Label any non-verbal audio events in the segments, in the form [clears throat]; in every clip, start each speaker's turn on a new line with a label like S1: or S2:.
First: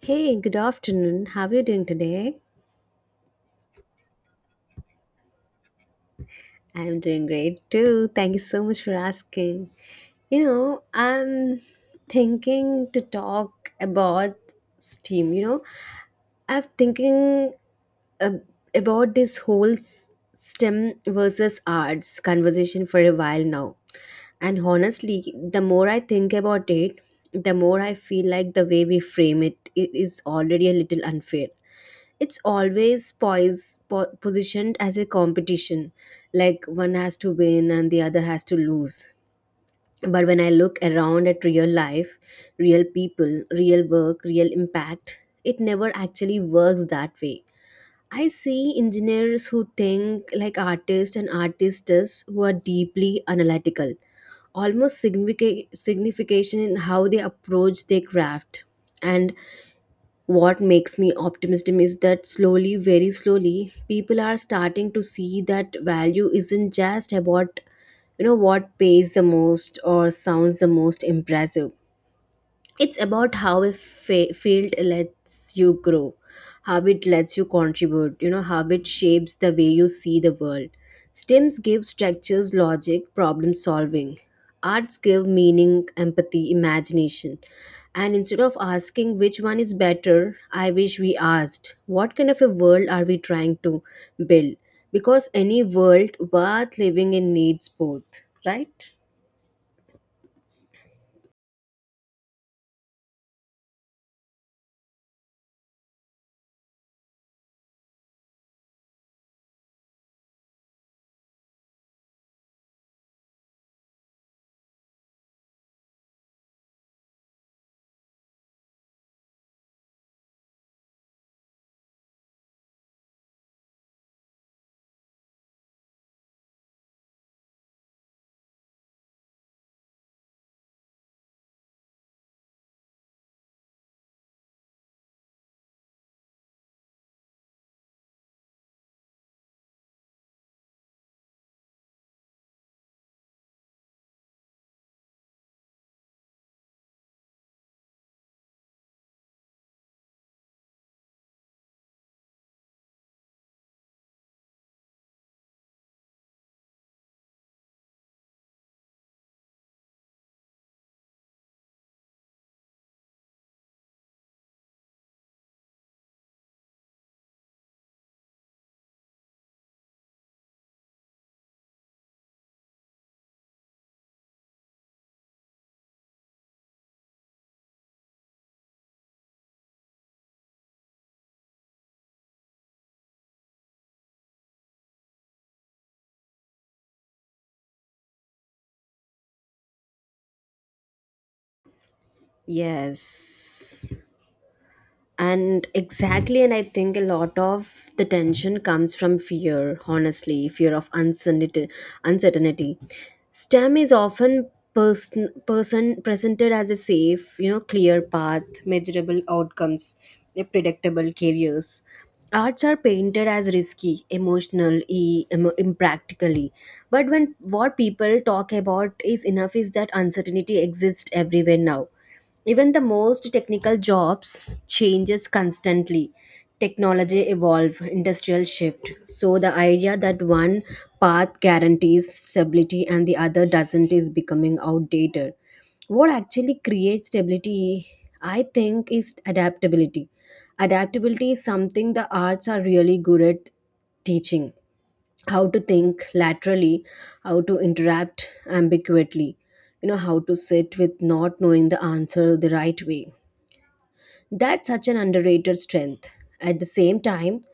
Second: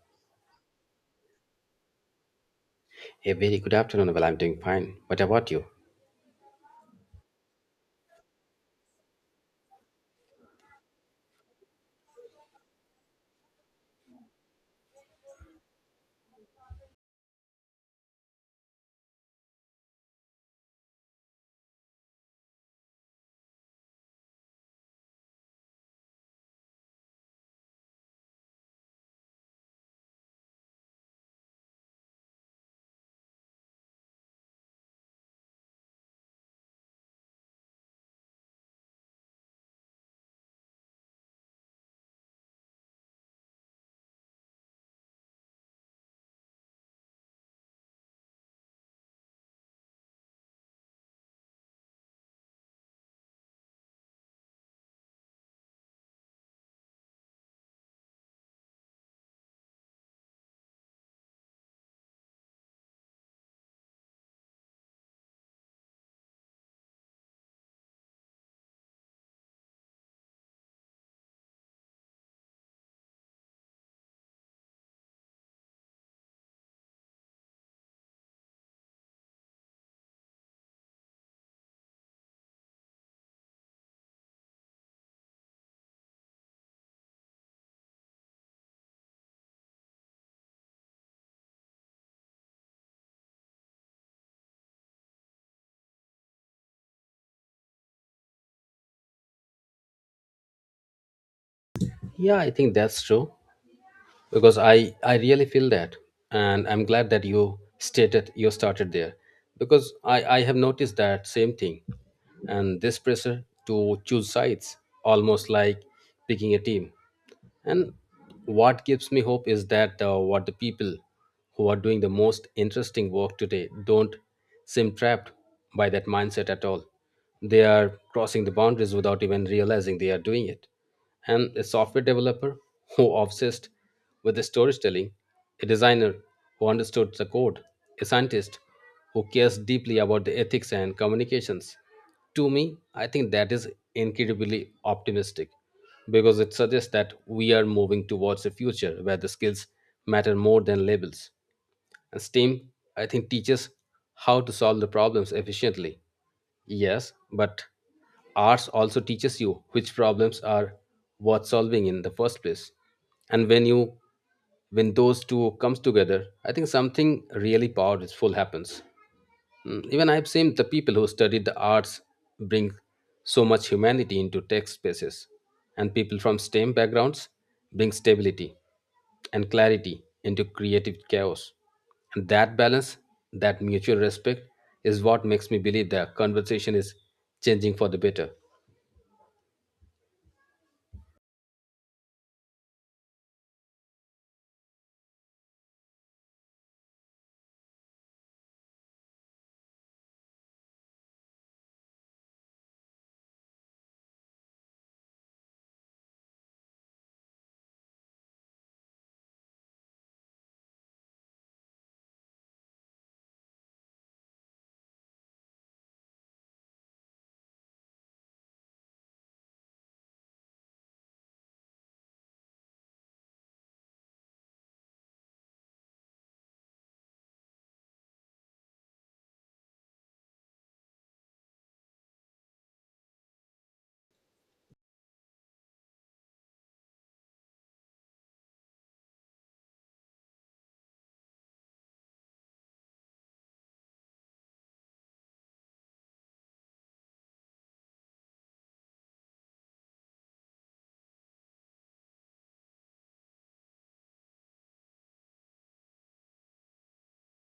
S1: Hey, good afternoon. How are you doing today?
S2: A very good afternoon. Well, I'm doing fine. What about you?
S1: I am doing great too. Thank you so much for asking. I'm thinking to talk about STEAM. I'm thinking ab- about this whole STEM versus arts conversation for a while now. And honestly, the more I think about it, the more I feel like the way we frame is already a little unfair. It's always positioned as a competition, like one has to win and the other has to lose. But when I look around at real life, real people, real work, real impact, it never actually works that way. I see engineers who think like artists and artistes who are deeply analytical, almost signification in how they approach their craft. And what makes me optimistic is that slowly, very slowly, people are starting to see that value isn't just about, what pays the most or sounds the most impressive. It's about how a field lets you grow, how it lets you contribute, how it shapes the way you see the world. STEMs give structures, logic, problem solving. Arts give meaning, empathy, imagination. And instead of asking which one is better, I wish we asked, what kind of a world are we trying to build? Because any world worth living in needs both, right?
S2: Yeah, I think that's true because I really feel that, and I'm glad that you started there because I have noticed that same thing, and this pressure to choose sides almost like picking a team. And what gives me hope is that what the people who are doing the most interesting work today don't seem trapped by that mindset at all. They are crossing the boundaries without even realizing they are doing it. And a software developer who obsessed with the storytelling, a designer who understood the code, a scientist who cares deeply about the ethics and communications. To me, I think that is incredibly optimistic because it suggests that we are moving towards a future where the skills matter more than labels. And STEAM, I think, teaches how to solve the problems efficiently. Yes, but arts also teaches you which problems are worth solving in the first place. And when those two comes together, I think something really powerful happens. Mm, even I've seen the people who study the arts bring so much humanity into tech spaces, and people from STEM backgrounds bring stability and clarity into creative chaos. And that balance, that mutual respect, is what makes me believe the conversation is changing for the better.
S1: Yes. And exactly, and I think a lot of the tension comes from fear, honestly, fear of uncertainty. Uncertainty, STEM is often person presented as a safe, clear path, measurable outcomes, a predictable careers. Arts are painted as risky, emotional, impractically. But when what people talk about is enough is that uncertainty exists everywhere now. Even the most technical jobs changes constantly. Technology evolve, industrial shift, so the idea that one path guarantees stability and the other doesn't is becoming outdated. What actually creates stability, I think, is adaptability. Adaptability is something the arts are really good at teaching: how to think laterally, how to interrupt ambiguously, how to sit with not knowing the answer the right way. That's such an underrated strength. At the same time,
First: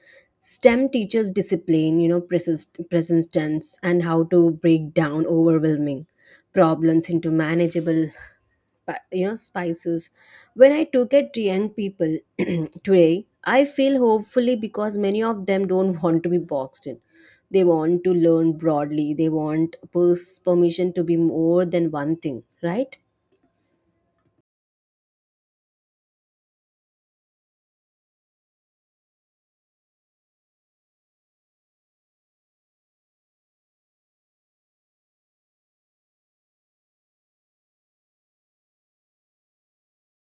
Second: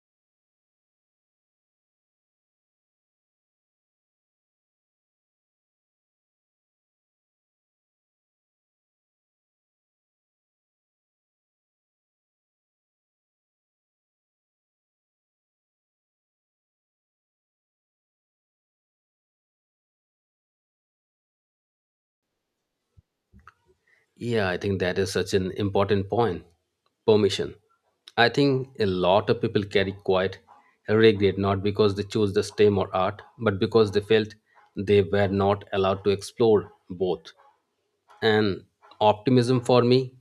S1: STEM teaches discipline, persistence, and how to break down overwhelming problems into manageable spices. When I took at young people [clears throat] today, I feel hopefully because many of them don't want to be boxed in. They want to learn broadly, they want permission to be more than one thing, right?
S2: Yeah, I think that is such an important point. Permission. I think a lot of people carry quite a regret not because they chose the STEM or art, but because they felt they were not allowed to explore both. And optimism for me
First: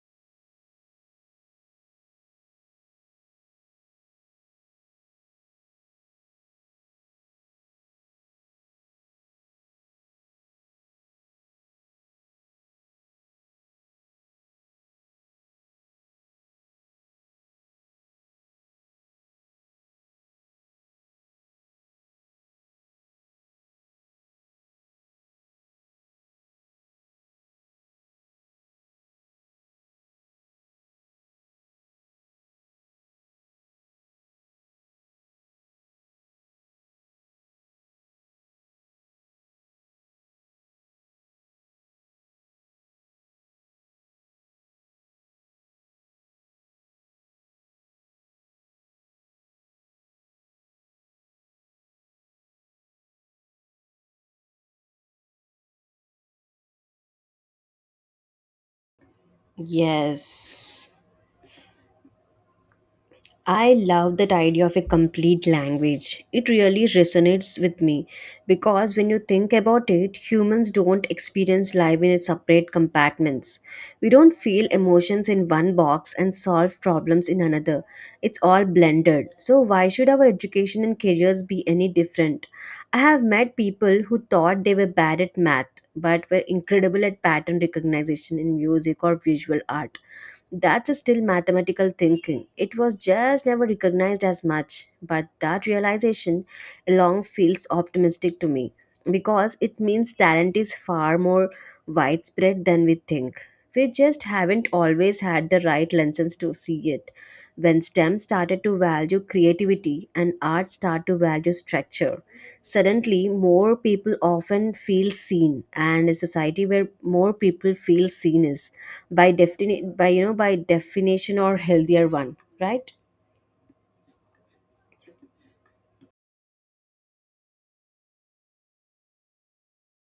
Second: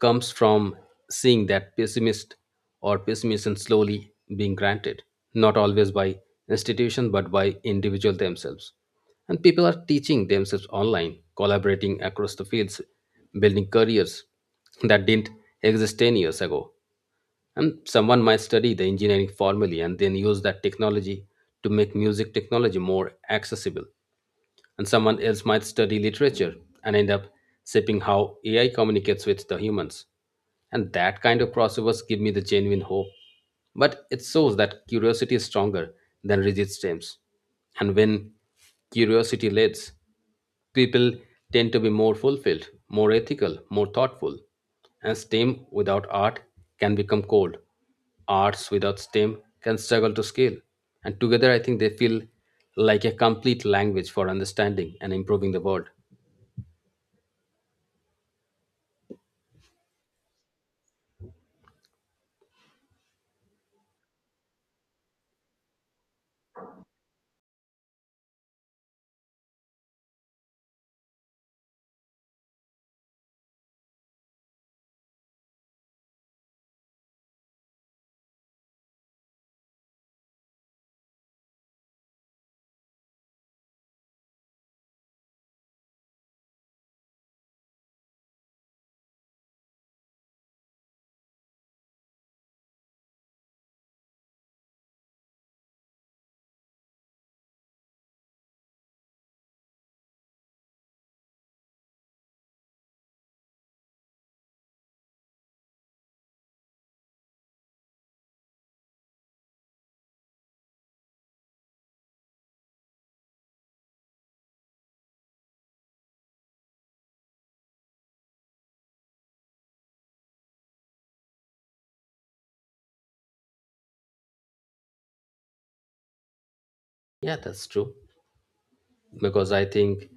S2: comes from seeing that pessimist or pessimism slowly being granted, not always by institutions, but by individual themselves. And people are teaching themselves online, collaborating across the fields, building careers that didn't exist 10 years ago. And someone might study the engineering formally and then use that technology to make music technology more accessible and someone else might study literature and end up shaping how AI communicates with the humans. And that kind of crossovers give me the genuine hope. But it shows that curiosity is stronger than rigid stems. And when curiosity leads, people tend to be more fulfilled, more ethical, more thoughtful. And STEM without art can become cold. Arts without STEM can struggle to scale. And together, I think they feel like a complete language for understanding and improving the world.
S1: Yes. I love that idea of a complete language. It really resonates with me because when you think about it, humans don't experience life in separate compartments. We don't feel emotions in one box and solve problems in another. It's all blended. So, why should our education and careers be any different? I have met people who thought they were bad at math but were incredible at pattern recognition in music or visual art. That's still mathematical thinking. It was just never recognized as much, but that realization along feels optimistic to me because it means talent is far more widespread than we think. We just haven't always had the right lenses to see it. When STEM started to value creativity and art started to value structure, suddenly more people often feel seen, and a society where more people feel seen is by defini- by you know by definition or healthier one, right?
S2: Yeah, that's true. Because I think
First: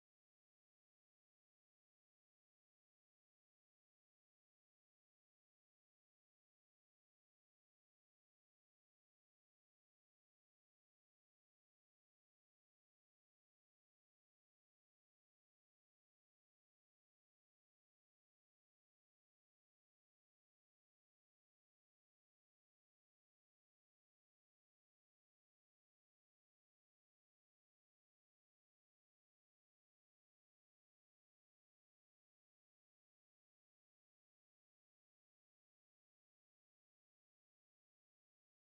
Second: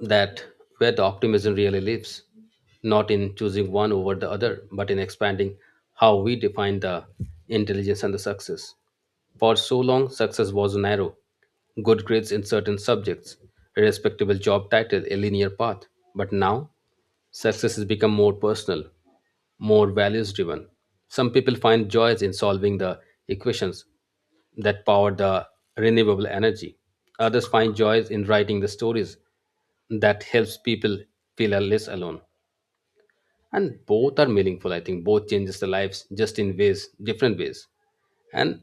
S2: that where the optimism really lives, not in choosing one over the other, but in expanding how we define the intelligence and the success. For so long, success was narrow, good grades in certain subjects, a respectable job title, a linear path. But now, success has become more personal, more values driven. Some people find joys in solving the equations that power the renewable energy. Others find joys in writing the stories that helps people feel less alone, and both are meaningful. I think both changes the lives just in ways different ways. And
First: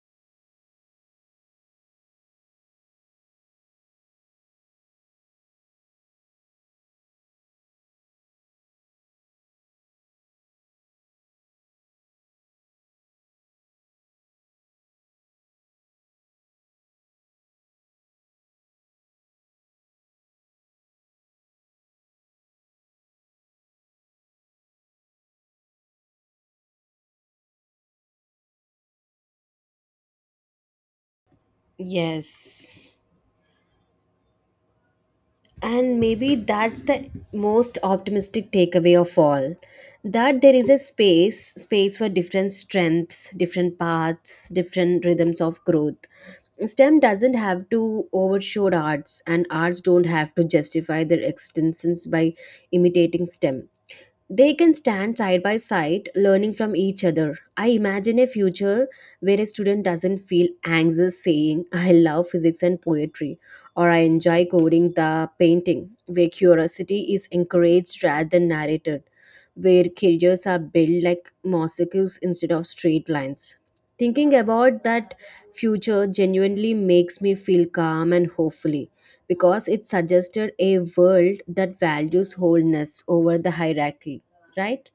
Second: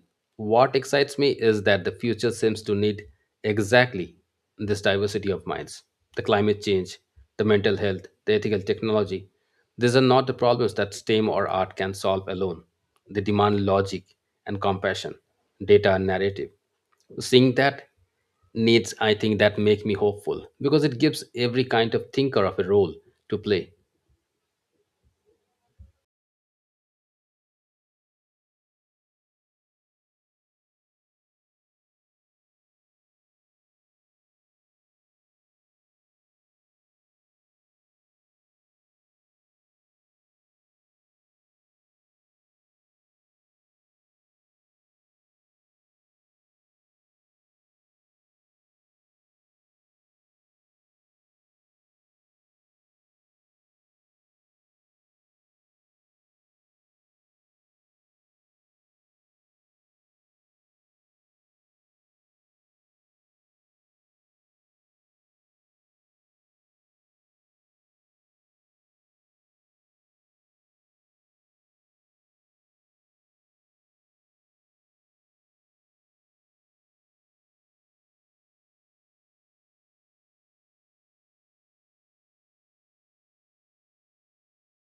S2: what excites me is that the future seems to need exactly this diversity of minds, the climate change, the mental health, the ethical technology. These are not the problems that stem or art can solve alone. They demand logic and compassion, data and narrative. Seeing that needs, I think, that make me hopeful because it gives every kind of thinker of a role to play.
S1: Yes. And maybe that's the most optimistic takeaway of all, that there is a space for different strengths, different paths, different rhythms of growth. STEM doesn't have to overshoot arts, and arts don't have to justify their existence by imitating STEM. They can stand side by side, learning from each other. I imagine a future where a student doesn't feel anxious saying, I love physics and poetry, or I enjoy coding the painting, where curiosity is encouraged rather than narrated, where careers are built like mosaics instead of straight lines. Thinking about that future genuinely makes me feel calm and hopefully because it suggested a world that values wholeness over the hierarchy, right?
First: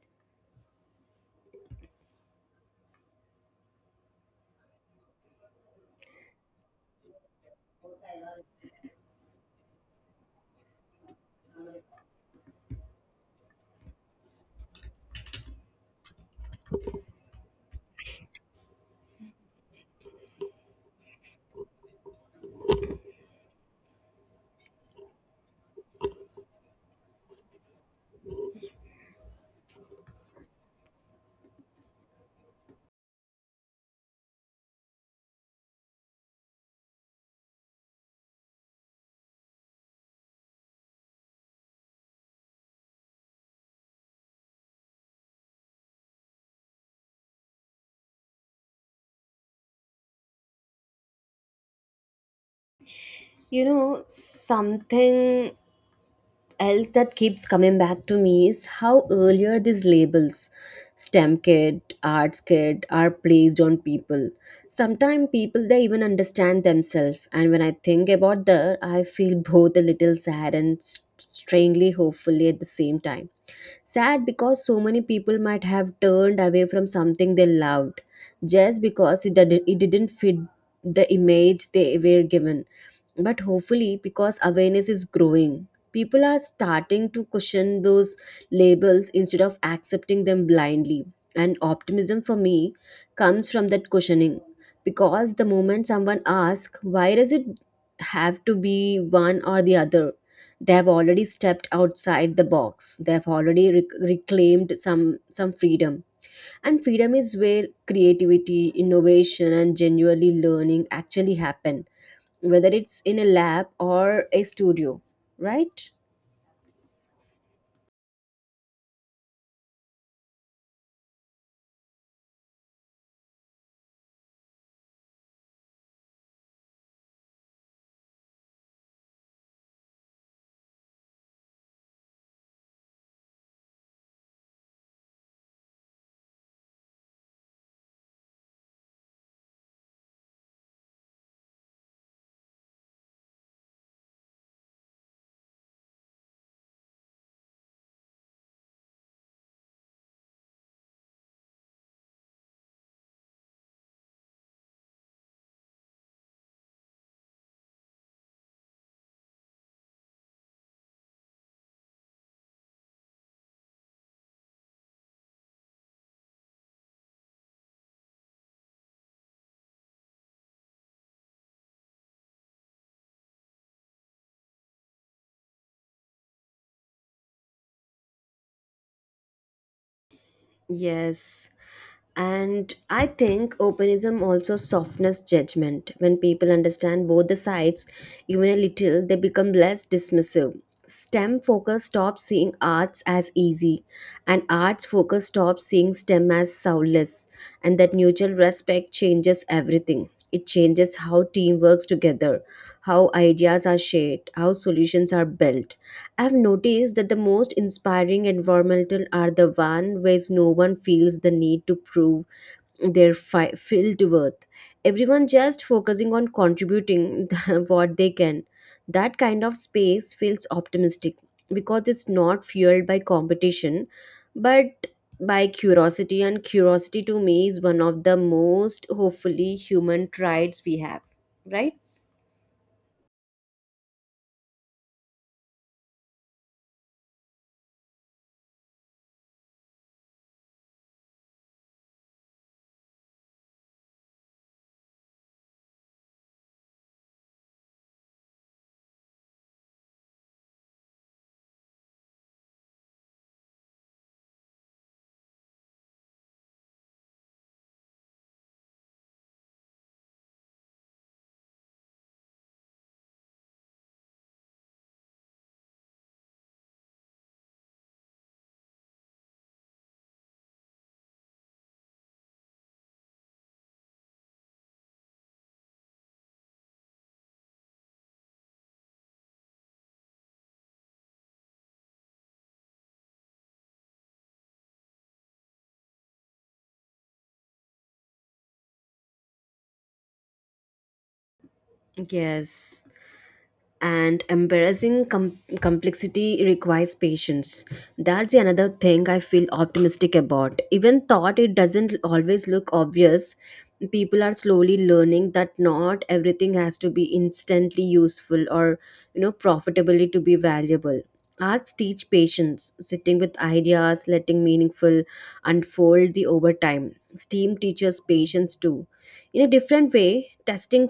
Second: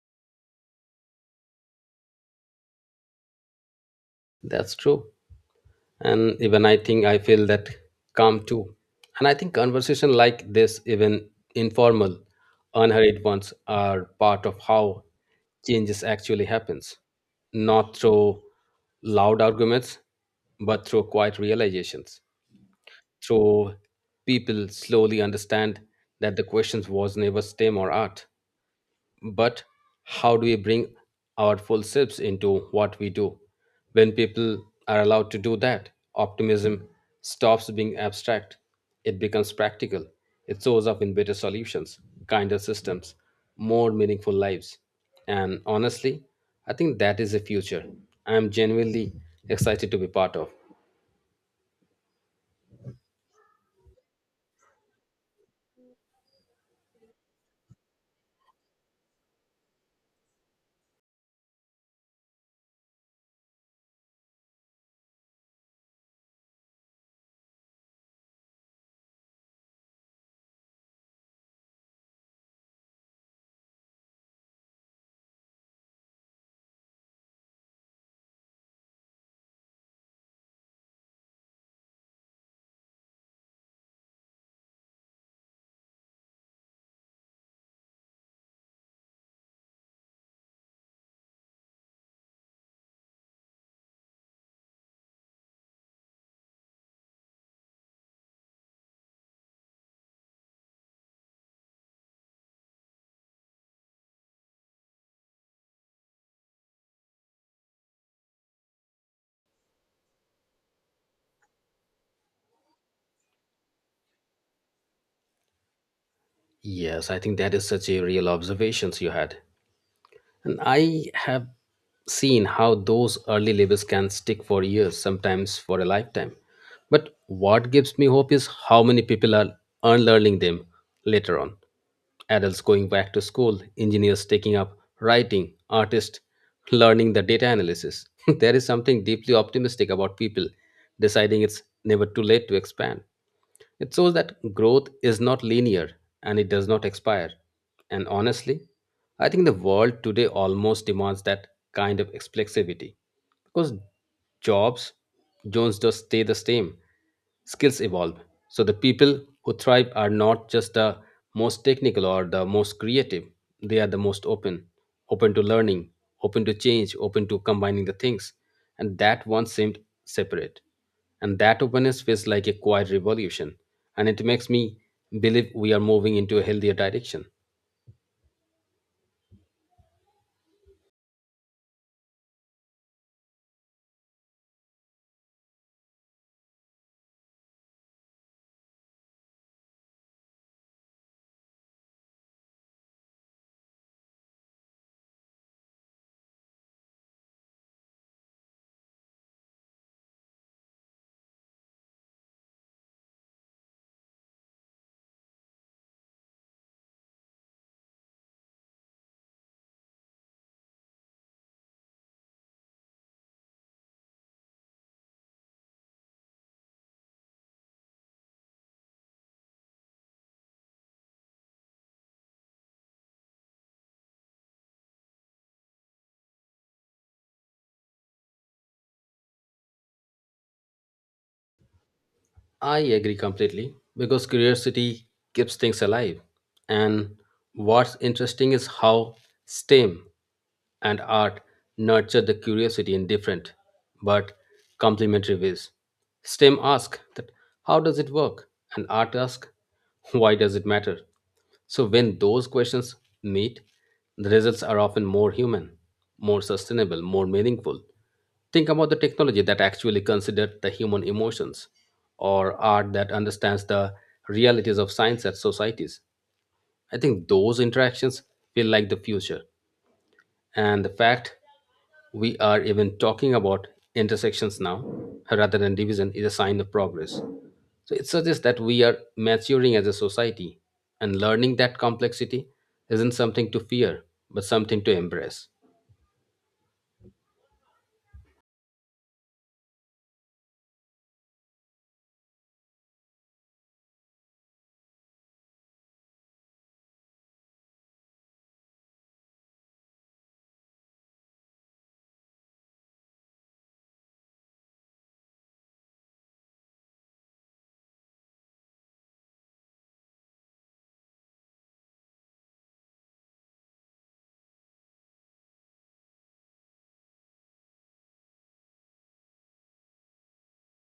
S2: That's true, and even I think I feel that calm too. And I think conversation like this, even informal, unhurried ones, are part of how changes actually happens, not through loud arguments, but through quiet realizations, through people slowly understand that the questions was never STEM or art, but how do we bring our full selves into what we do. When people are allowed to do that, optimism stops being abstract. It becomes practical. It shows up in better solutions, kinder systems, more meaningful lives. And honestly, I think that is the future I'm genuinely excited to be part of.
S1: You know, something else that keeps coming back to me is how earlier these labels, STEM kid, arts kid, are placed on people. Sometimes people they even understand themselves, and when I think about that I feel [laughs] both a little sad and strangely hopefully at the same time. Sad because so many people might have turned away from something they loved just because it didn't fit the image they were given. But hopefully because awareness is growing, people are starting to question those labels instead of accepting them blindly. And optimism for me comes from that questioning, because the moment someone asks, why does it have to be one or the other, they have already stepped outside the box, they have already reclaimed some freedom. And freedom is where creativity, innovation, and genuinely learning actually happen, whether it's in a lab or a studio, right?
S2: Yes, I think that is such a real observations you had. And I have seen how those early labels can stick for years, sometimes for a lifetime. But what gives me hope is how many people are unlearning them later on. Adults going back to school, engineers taking up writing, artists learning the data analysis. [laughs] There is something deeply optimistic about people deciding it's never too late to expand. It shows that growth is not linear and it does not expire. And honestly, I think the world today almost demands that kind of explexivity because jobs, Jones does stay the same, skills evolve. So the people who thrive are not just the most technical or the most creative, they are the most open, open to learning, open to change, open to combining the things. And that once seemed separate. And that openness feels like a quiet revolution. And it makes me believe we are moving into a healthier direction.
S1: Yes. And I think openism also softens judgment. When people understand both the sides, even a little, they become less dismissive. STEM focus stops seeing arts as easy, and arts focus stops seeing STEM as soulless. And that mutual respect changes everything. It changes how team works together, how ideas are shared, how solutions are built. I've noticed that the most inspiring environmental are the one where no one feels the need to prove their filled worth. Everyone just focusing on contributing [laughs] what they can. That kind of space feels optimistic because it's not fueled by competition, but by curiosity, and curiosity to me is one of the most hopefully human traits we have, right?
S2: I agree completely because curiosity keeps things alive. And what's interesting is how STEM and art nurture the curiosity in different but complementary ways. STEM asks that how does it work? And art asks [laughs] why does it matter? So when those questions meet, the results are often more human, more sustainable, more meaningful. Think about the technology that actually considered the human emotions or art that understands the realities of science and societies. I think those interactions feel like the future. And the fact we are even talking about intersections now rather than division is a sign of progress. So it suggests that we are maturing as a society and learning that complexity isn't something to fear, but something to embrace.
S1: Yes. And embarrassing complexity requires patience. That's the another thing I feel optimistic about, even thought it doesn't always look obvious. People are slowly learning that not everything has to be instantly useful or, profitably to be valuable. Arts teach patience, sitting with ideas, letting meaningful unfold the over time. Steam teaches patience too, in a different way, testing,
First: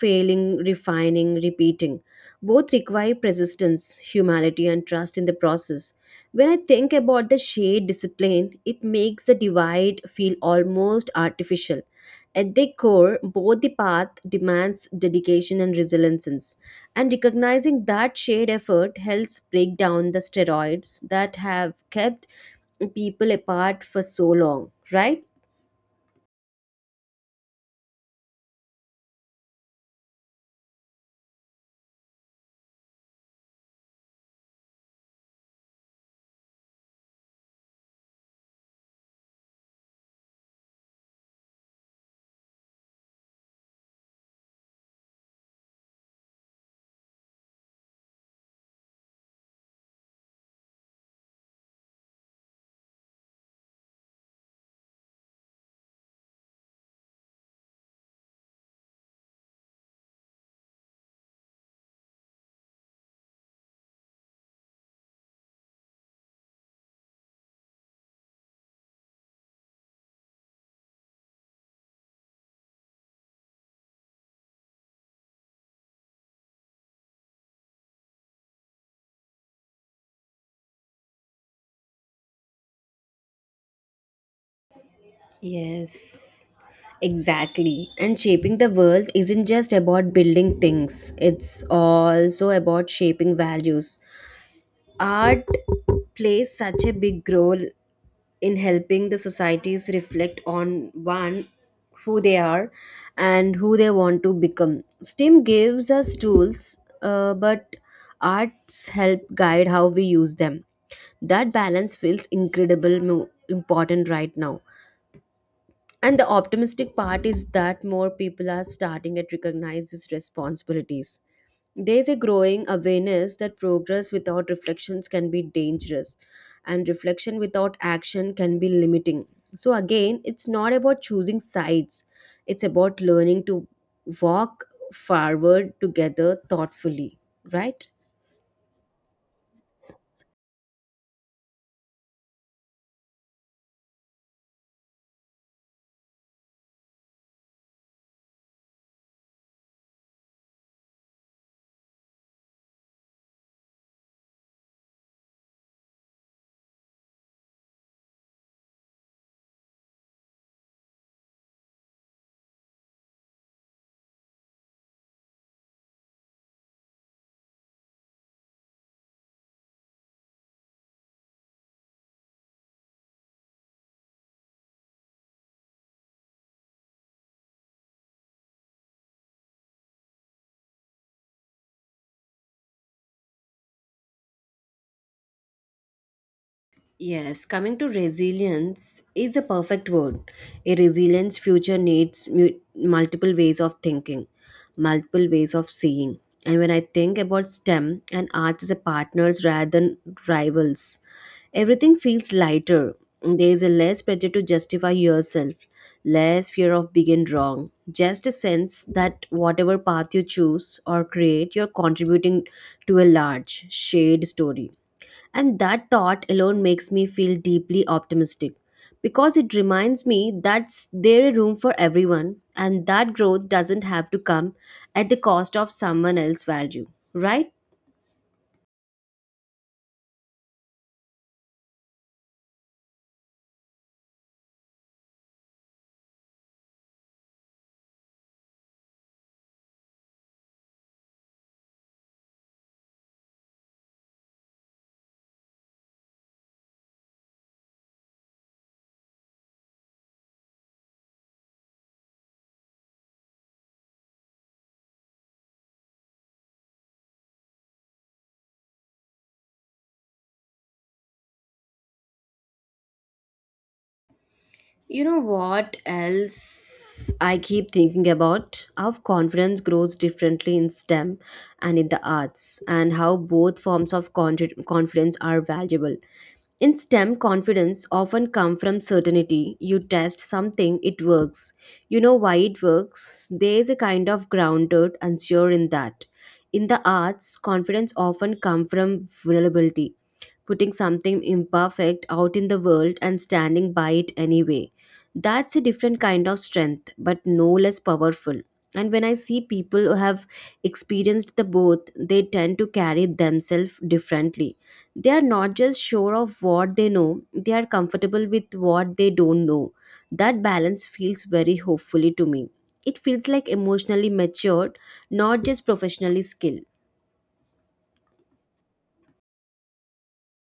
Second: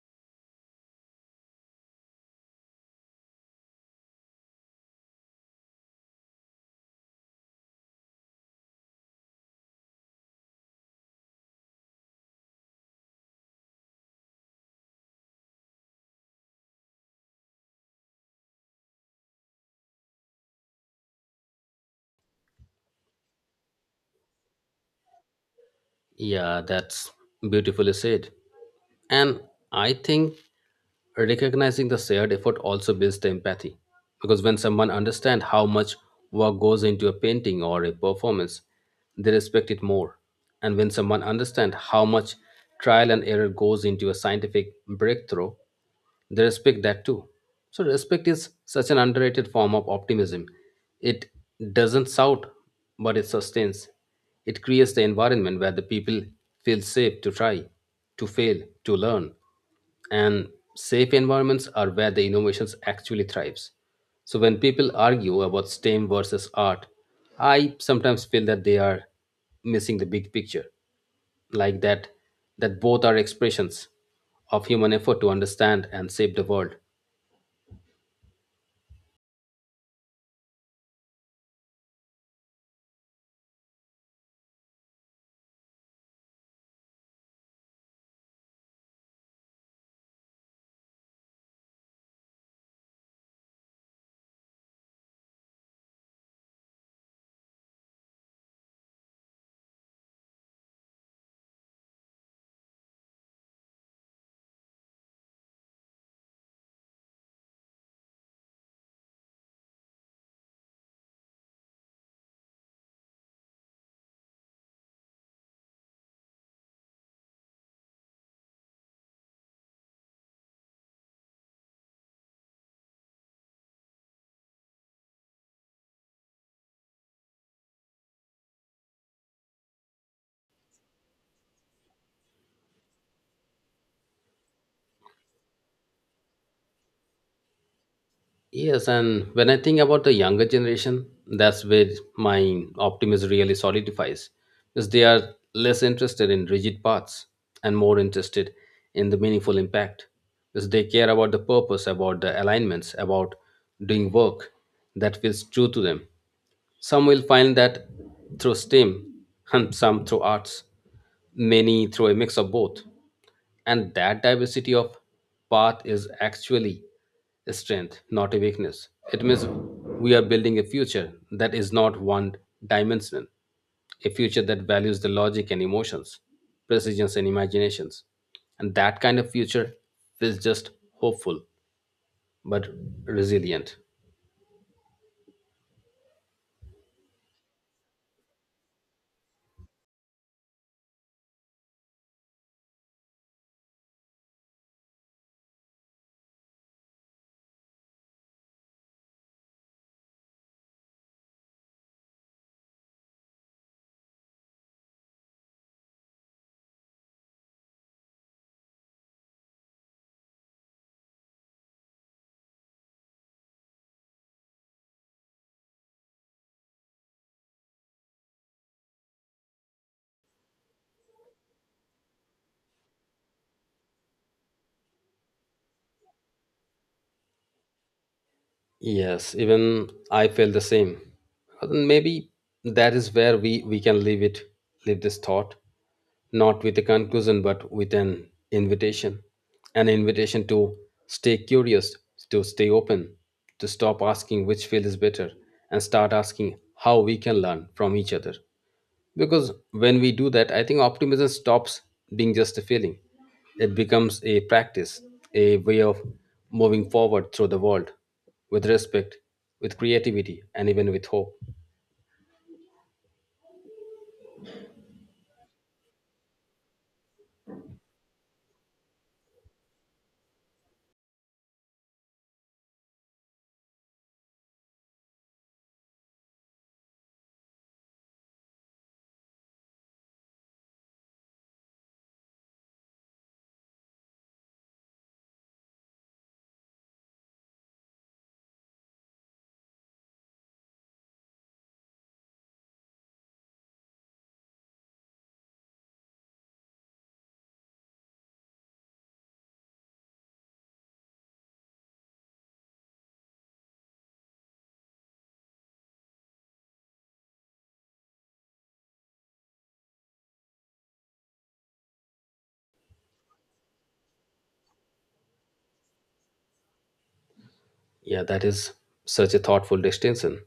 S1: failing, refining, repeating. Both require persistence, humanity, and trust in the process. When I think about the shade discipline, it makes the divide feel almost artificial. At their core, both the path demands dedication and resilience, and recognizing that shared effort helps break down the steroids that have kept people apart for so long, right?
S2: Yeah, that's beautifully said. And I think recognizing the shared effort also builds the empathy. Because when someone understands how much work goes into a painting or a performance, they respect it more. And when someone understands how much trial and error goes into a scientific breakthrough, they respect that too. So, respect is such an underrated form of optimism. It doesn't shout, but it sustains. It creates the environment where the people feel safe to try, to fail, to learn. And safe environments are where the innovations actually thrives. So when people argue about STEM versus art, I sometimes feel that they are missing the big picture, like that both are expressions of human effort to understand and save the world.
S1: Yes, exactly. And shaping the world isn't just about building things, it's also about shaping values. Art plays such a big role in helping the societies reflect on one who they are and who they want to become. STEM gives us tools, but arts help guide how we use them. That balance feels incredible important right now, and the optimistic part is that more people are starting to recognize these responsibilities. There's a growing awareness that progress without reflections can be dangerous, and reflection without action can be limiting. So, again, it's not about choosing sides, it's about learning to walk forward together thoughtfully, right?
S2: Yes, and when I think about the younger generation, that's where my optimism really solidifies, because they are less interested in rigid paths and more interested in the meaningful impact, because they care about the purpose, about the alignments, about doing work that feels true to them. Some will find that through STEM, and some through arts, many through a mix of both. And that diversity of path is actually a strength, not a weakness. It means we are building a future that is not one dimensional, a future that values the logic and emotions, precisions and imaginations. And that kind of future is just hopeful but resilient.
S1: Yes, coming to resilience is a perfect word. A resilient future needs multiple ways of thinking, multiple ways of seeing. And when I think about STEM and arts as a partners rather than rivals, everything feels lighter. There is a less pressure to justify yourself, less fear of being wrong, just a sense that whatever path you choose or create, you're contributing to a large, shared story. And that thought alone makes me feel deeply optimistic because it reminds me that there is room for everyone and that growth doesn't have to come at the cost of someone else's value, right?
S2: Yes, even I feel the same. And maybe that is where we can leave it, leave this thought. Not with a conclusion, but with an invitation. An invitation to stay curious, to stay open, to stop asking which field is better, and start asking how we can learn from each other. Because when we do that, I think optimism stops being just a feeling. It becomes a practice, a way of moving forward through the world with respect, with creativity, and even with hope.
S1: You know what else I keep thinking about? How confidence grows differently in STEM and in the arts, and how both forms of confidence are valuable. In STEM, confidence often come from certainty. You test something, it works. You know why it works. There is a kind of grounded and sure in that. In the arts, confidence often come from vulnerability, putting something imperfect out in the world and standing by it anyway. That's a different kind of strength, but no less powerful. And when I see people who have experienced the both, they tend to carry themselves differently. They are not just sure of what they know, they are comfortable with what they don't know. That balance feels very hopefully to me. It feels like emotionally matured, not just professionally skilled.
S2: Yeah, that is such a thoughtful distinction.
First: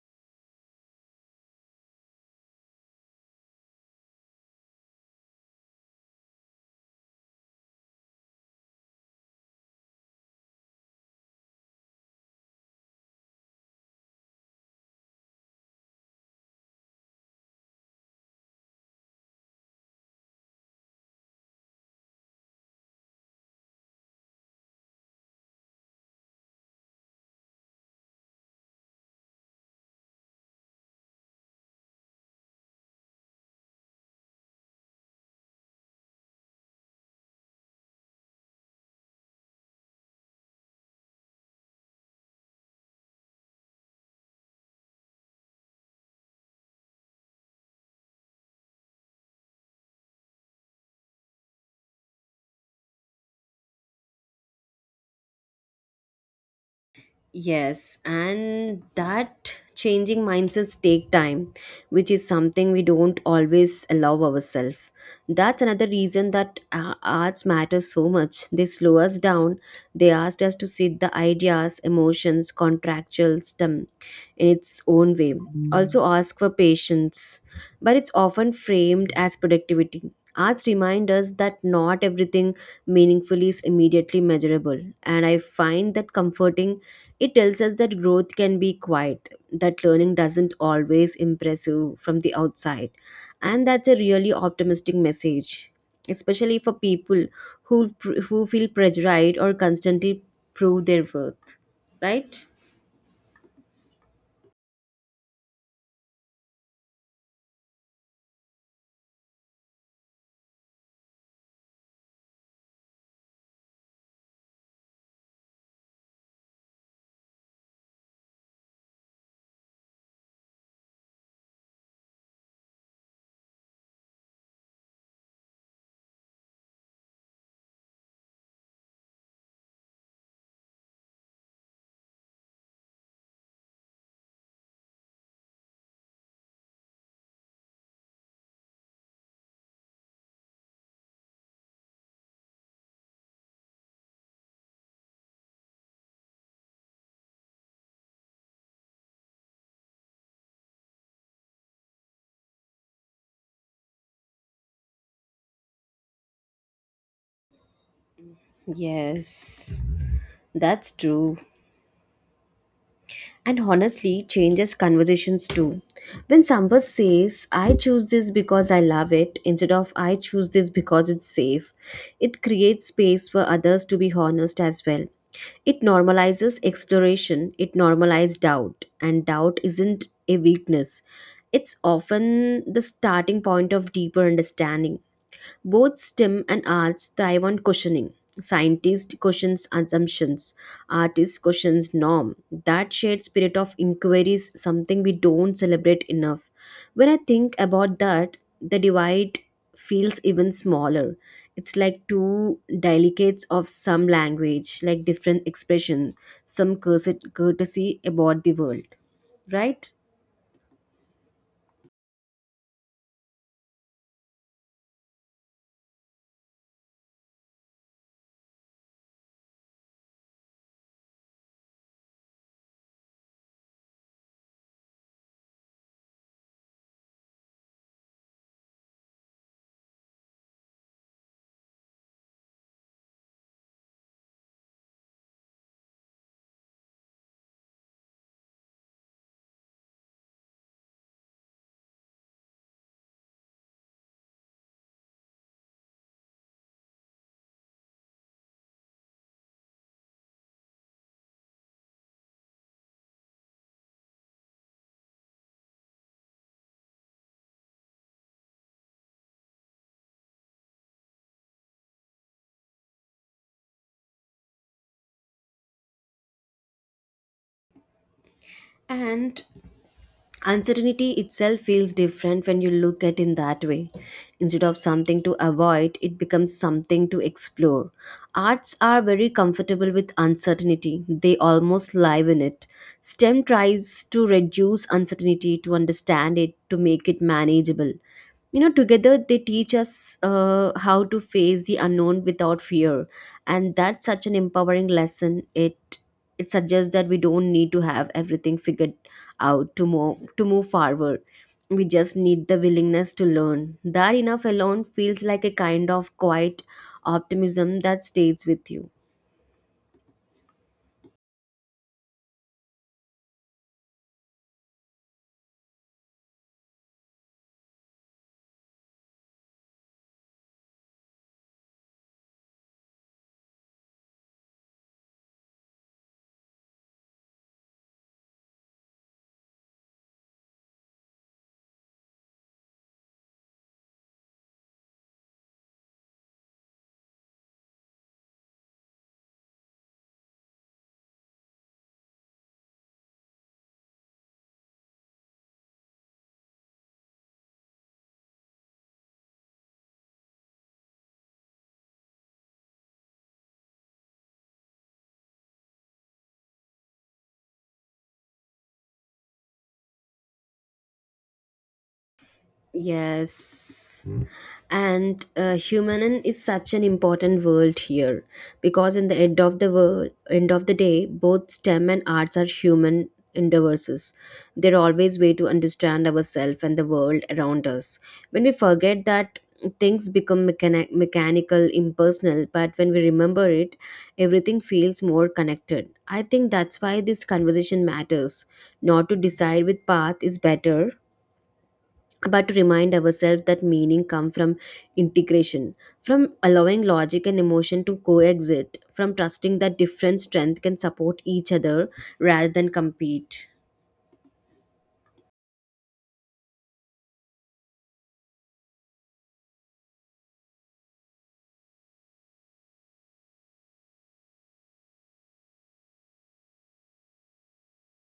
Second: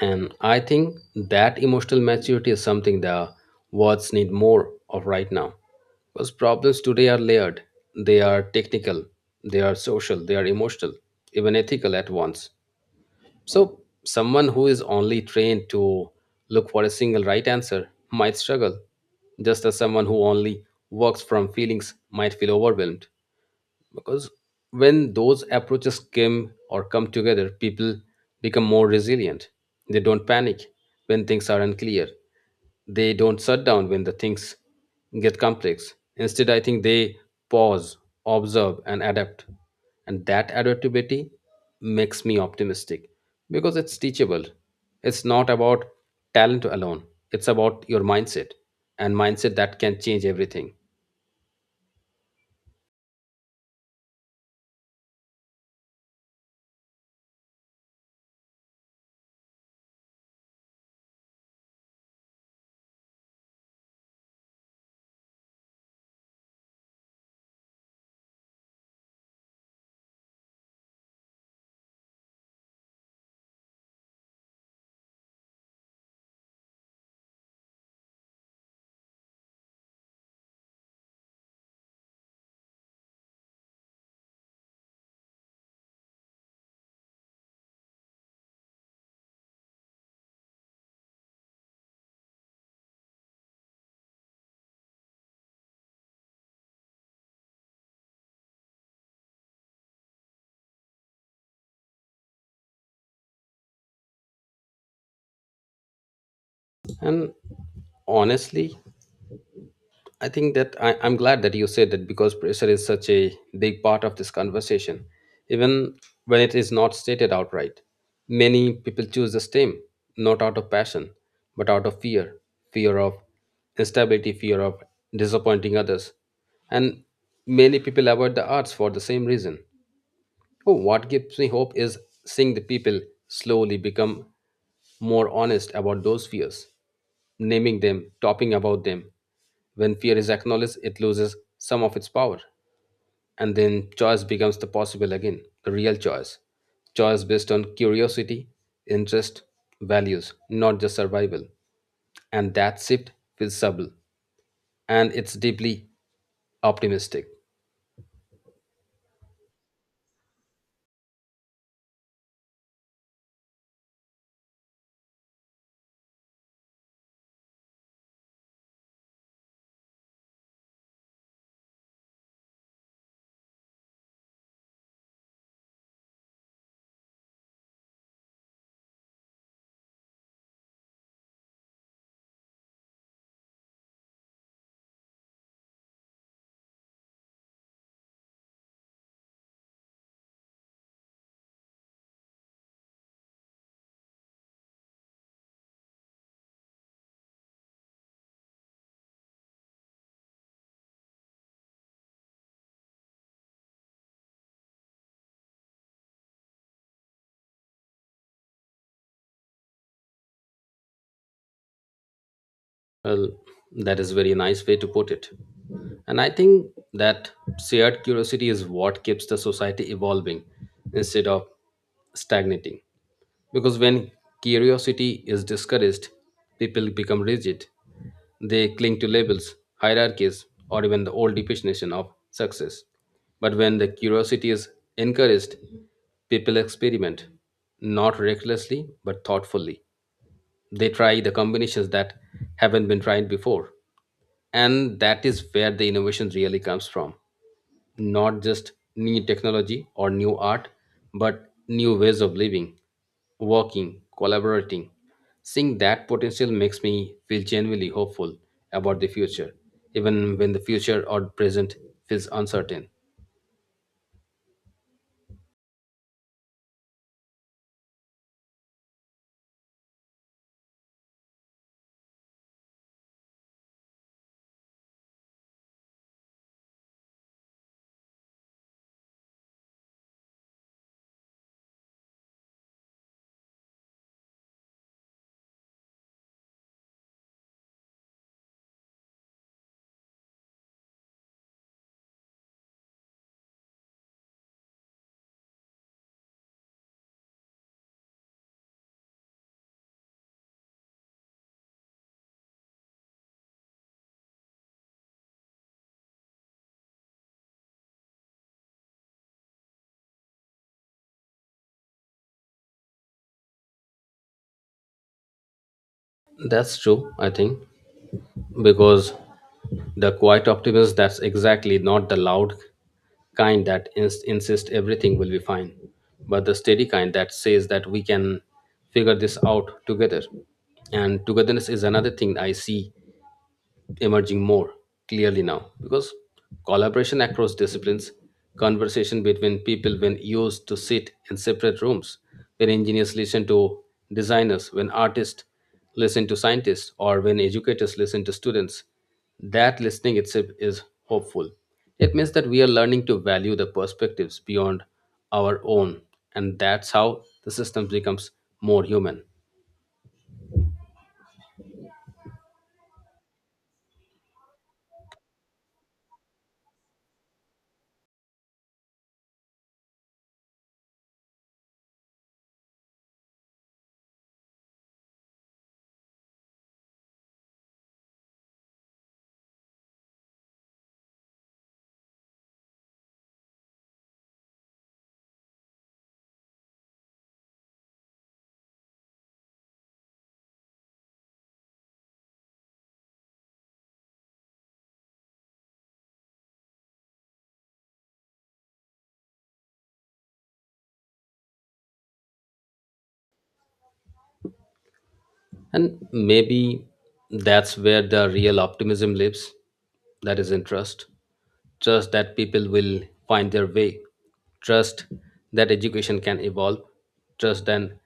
S2: And I think that emotional maturity is something the words need more of right now. Because problems today are layered, they are technical, they are social, they are emotional, even ethical at once. So, someone who is only trained to look for a single right answer might struggle, just as someone who only works from feelings might feel overwhelmed because when those approaches come or come together, people become more resilient. They don't panic when things are unclear. They don't shut down when the things get complex. Instead, I think they pause, observe and adapt. And that adaptability makes me optimistic because it's teachable. It's not about talent alone. It's about your mindset, and mindset that can change everything.
S1: Yes, and that changing mindsets take time, which is something we don't always allow ourselves. That's another reason that arts matter so much. They slow us down. They asked us to sit the ideas, emotions, contractual stem in its own way. Also ask for patience, but it's often framed as productivity. Arts remind us that not everything meaningful is immediately measurable, and I find that comforting. It tells us that growth can be quiet, that learning doesn't always impress you from the outside, and that's a really optimistic message, especially for people who who feel pressurized or constantly prove their worth, right?
S2: And honestly, I think I'm glad that you said that because pressure is such a big part of this conversation, even when it is not stated outright. Many people choose the same, not out of passion, but out of fear of instability, fear of disappointing others. And many people avoid the arts for the same reason. Oh, what gives me hope is seeing the people slowly become more honest about those fears, naming them, talking about them. When fear is acknowledged, it loses some of its power. And then choice becomes the possible again, the real choice. Choice based on curiosity, interest, values, not just survival. And that shift feels subtle and it's deeply optimistic.
S1: Yes, that's true. And honestly changes conversations too. When someone says, I choose this because I love it, instead of I choose this because it's safe, it creates space for others to be honest as well. It normalizes exploration, it normalizes doubt, and doubt isn't a weakness. It's often the starting point of deeper understanding. Both STEM and arts thrive on questioning. Scientists question assumptions, artists question norm. That shared spirit of inquiry is something we don't celebrate enough. When I think about that, the divide feels even smaller. It's like two delicates of some language, like different expression, courtesy about the world, right?
S2: Well, that is a very nice way to put it. And I think that shared curiosity is what keeps the society evolving instead of stagnating. Because when curiosity is discouraged, people become rigid. They cling to labels, hierarchies, or even the old definition of success. But when the curiosity is encouraged, people experiment, not recklessly, but thoughtfully. They try the combinations that haven't been tried before, and that is where the innovation really comes from, not just new technology or new art, but new ways of living, working, collaborating. Seeing that potential makes me feel genuinely hopeful about the future, even when the future or present feels uncertain.
S1: And uncertainty itself feels different when you look at in that way. Instead of something to avoid, it becomes something to explore. Arts are very comfortable with uncertainty. They almost live in it. STEM tries to reduce uncertainty to understand it, to make it manageable. You know, together they teach us how to face the unknown without fear, and that's such an empowering lesson. It suggests that we don't need to have everything figured out to move forward. We just need the willingness to learn. That enough alone feels like a kind of quiet optimism that stays with you.
S2: That's true, I think, because the quiet optimist, that's exactly not the loud kind that insist everything will be fine, but the steady kind that says that we can figure this out together. And togetherness is another thing I see emerging more clearly now because collaboration across disciplines, conversation between people when used to sit in separate rooms, when engineers listen to designers, when artists listen to scientists, or when educators listen to students, that listening itself is hopeful. It means that we are learning to value the perspectives beyond our own, and that's how the system becomes more human.
S1: Yes. And humanin is such an important word here, because in the end of the world, end of the day, both STEM and arts are human endeavors. They're always way to understand ourselves and the world around us. When we forget that, things become mechanical, impersonal, but when we remember it, everything feels more connected. I think that's why this conversation matters. Not to decide which path is better, but to remind ourselves that meaning come from integration, from allowing logic and emotion to coexist, from trusting that different strength can support each other rather than compete.
S2: And maybe that's where the real optimism lives. That is in trust. Trust that people will find their way. Trust that education can evolve. Trust and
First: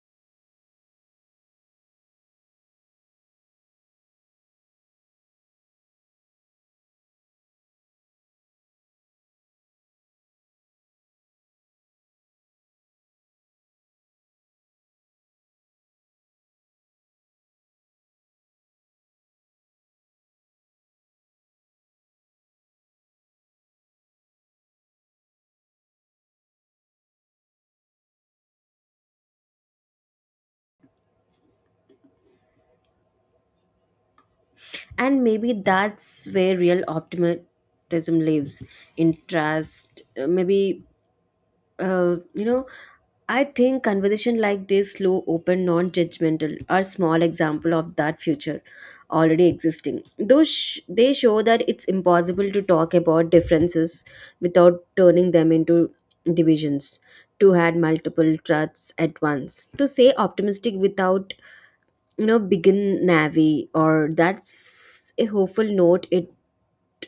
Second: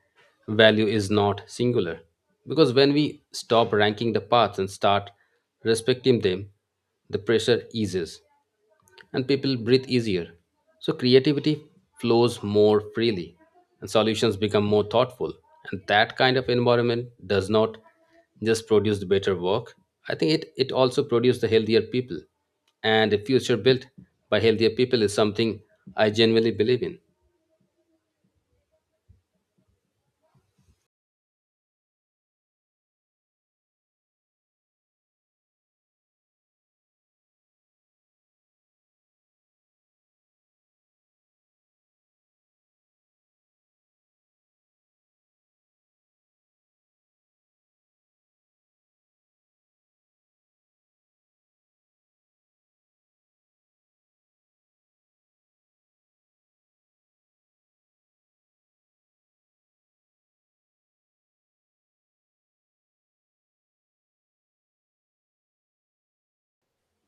S2: value is not singular. Because when we stop ranking the paths and start respecting them, the pressure eases and people breathe easier. So creativity flows more freely and solutions become more thoughtful. And that kind of environment does not just produce the better work. I think it also produces the healthier people. And a future built by healthier people is something I genuinely believe in.
S1: And maybe that's where real optimism lives, in trust. Uh, maybe Uh, you know, I think conversation like this, slow, open, non-judgmental, are small example of that future already existing. They show that it's impossible to talk about differences without turning them into divisions. To had multiple truths at once. To say optimistic without begin navy, or that's a hopeful note. It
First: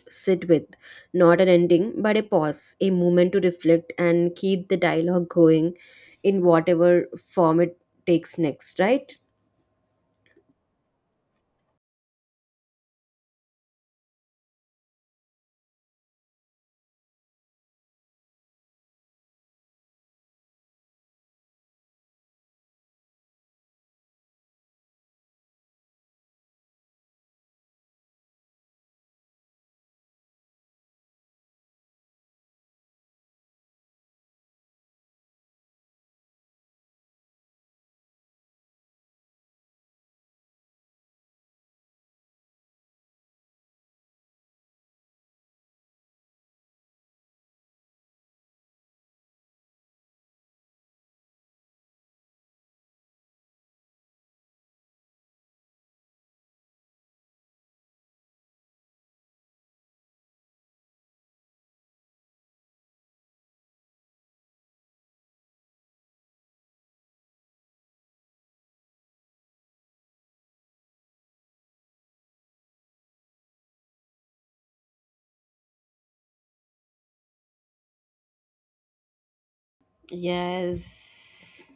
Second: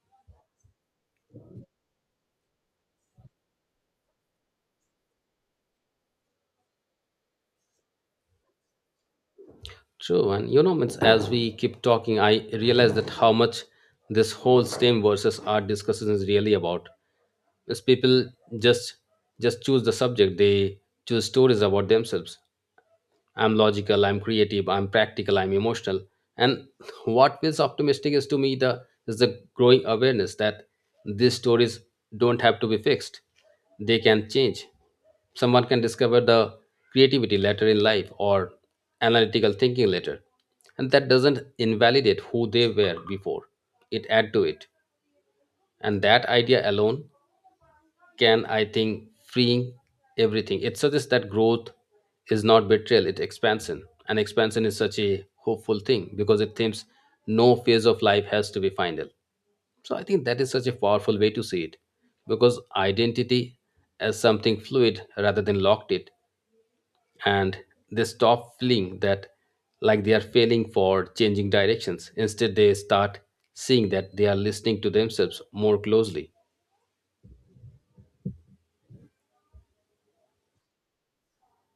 S1: sit with not an ending but a pause, a moment to reflect and keep the dialogue going in whatever form it takes next, right?
S2: True, and you know, means as we keep talking, I realize that how much this whole STEM versus art discussion is really about. These people just just choose the subject. They choose stories about themselves. I'm logical. I'm creative. I'm practical. I'm emotional. And [laughs] what feels optimistic is to me the is the growing awareness that these stories don't have to be fixed. They can change. Someone can discover the creativity later in life or analytical thinking later, and that doesn't invalidate who they were before. It add to it. And that idea alone can, I think, freeing everything. It suggests that growth is not betrayal, it's expansion, and expansion is such a hopeful thing because it thinks no phase of life has to be final. So I think that is such a powerful way to see it, because identity as something fluid rather than locked it. And they stop feeling that like they are failing for changing directions. Instead, they start seeing that they are listening to themselves more closely.
S1: Yes.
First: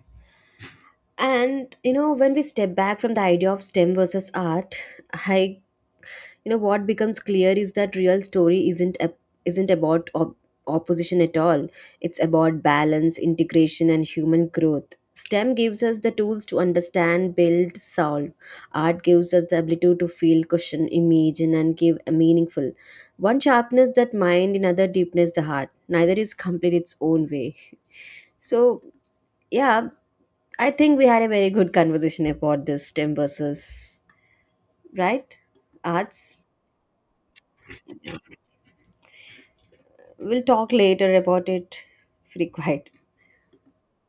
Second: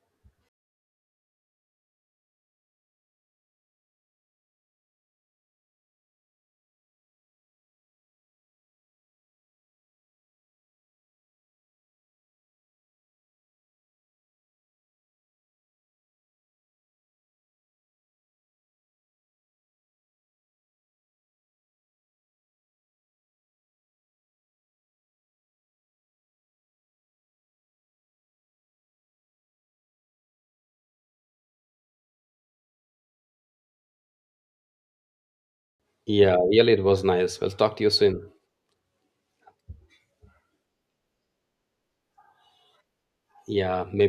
S1: And you know, when we step back from the idea of stem versus art, I you know what becomes clear is that real story isn't about opposition at all. It's about balance, integration and human growth. STEM gives us the tools to understand, build, solve. Art gives us the ability to feel, question, imagine and give a meaningful one. Sharpness that mind, another deepness the heart, neither is complete its own way. [laughs] So yeah, I think we had a very good conversation about this stem versus, right,
S2: Yeah,
S1: arts.
S2: really it was nice. We'll talk to you soon.
S1: We'll talk later about it [laughs] if required.
S2: Yeah, maybe.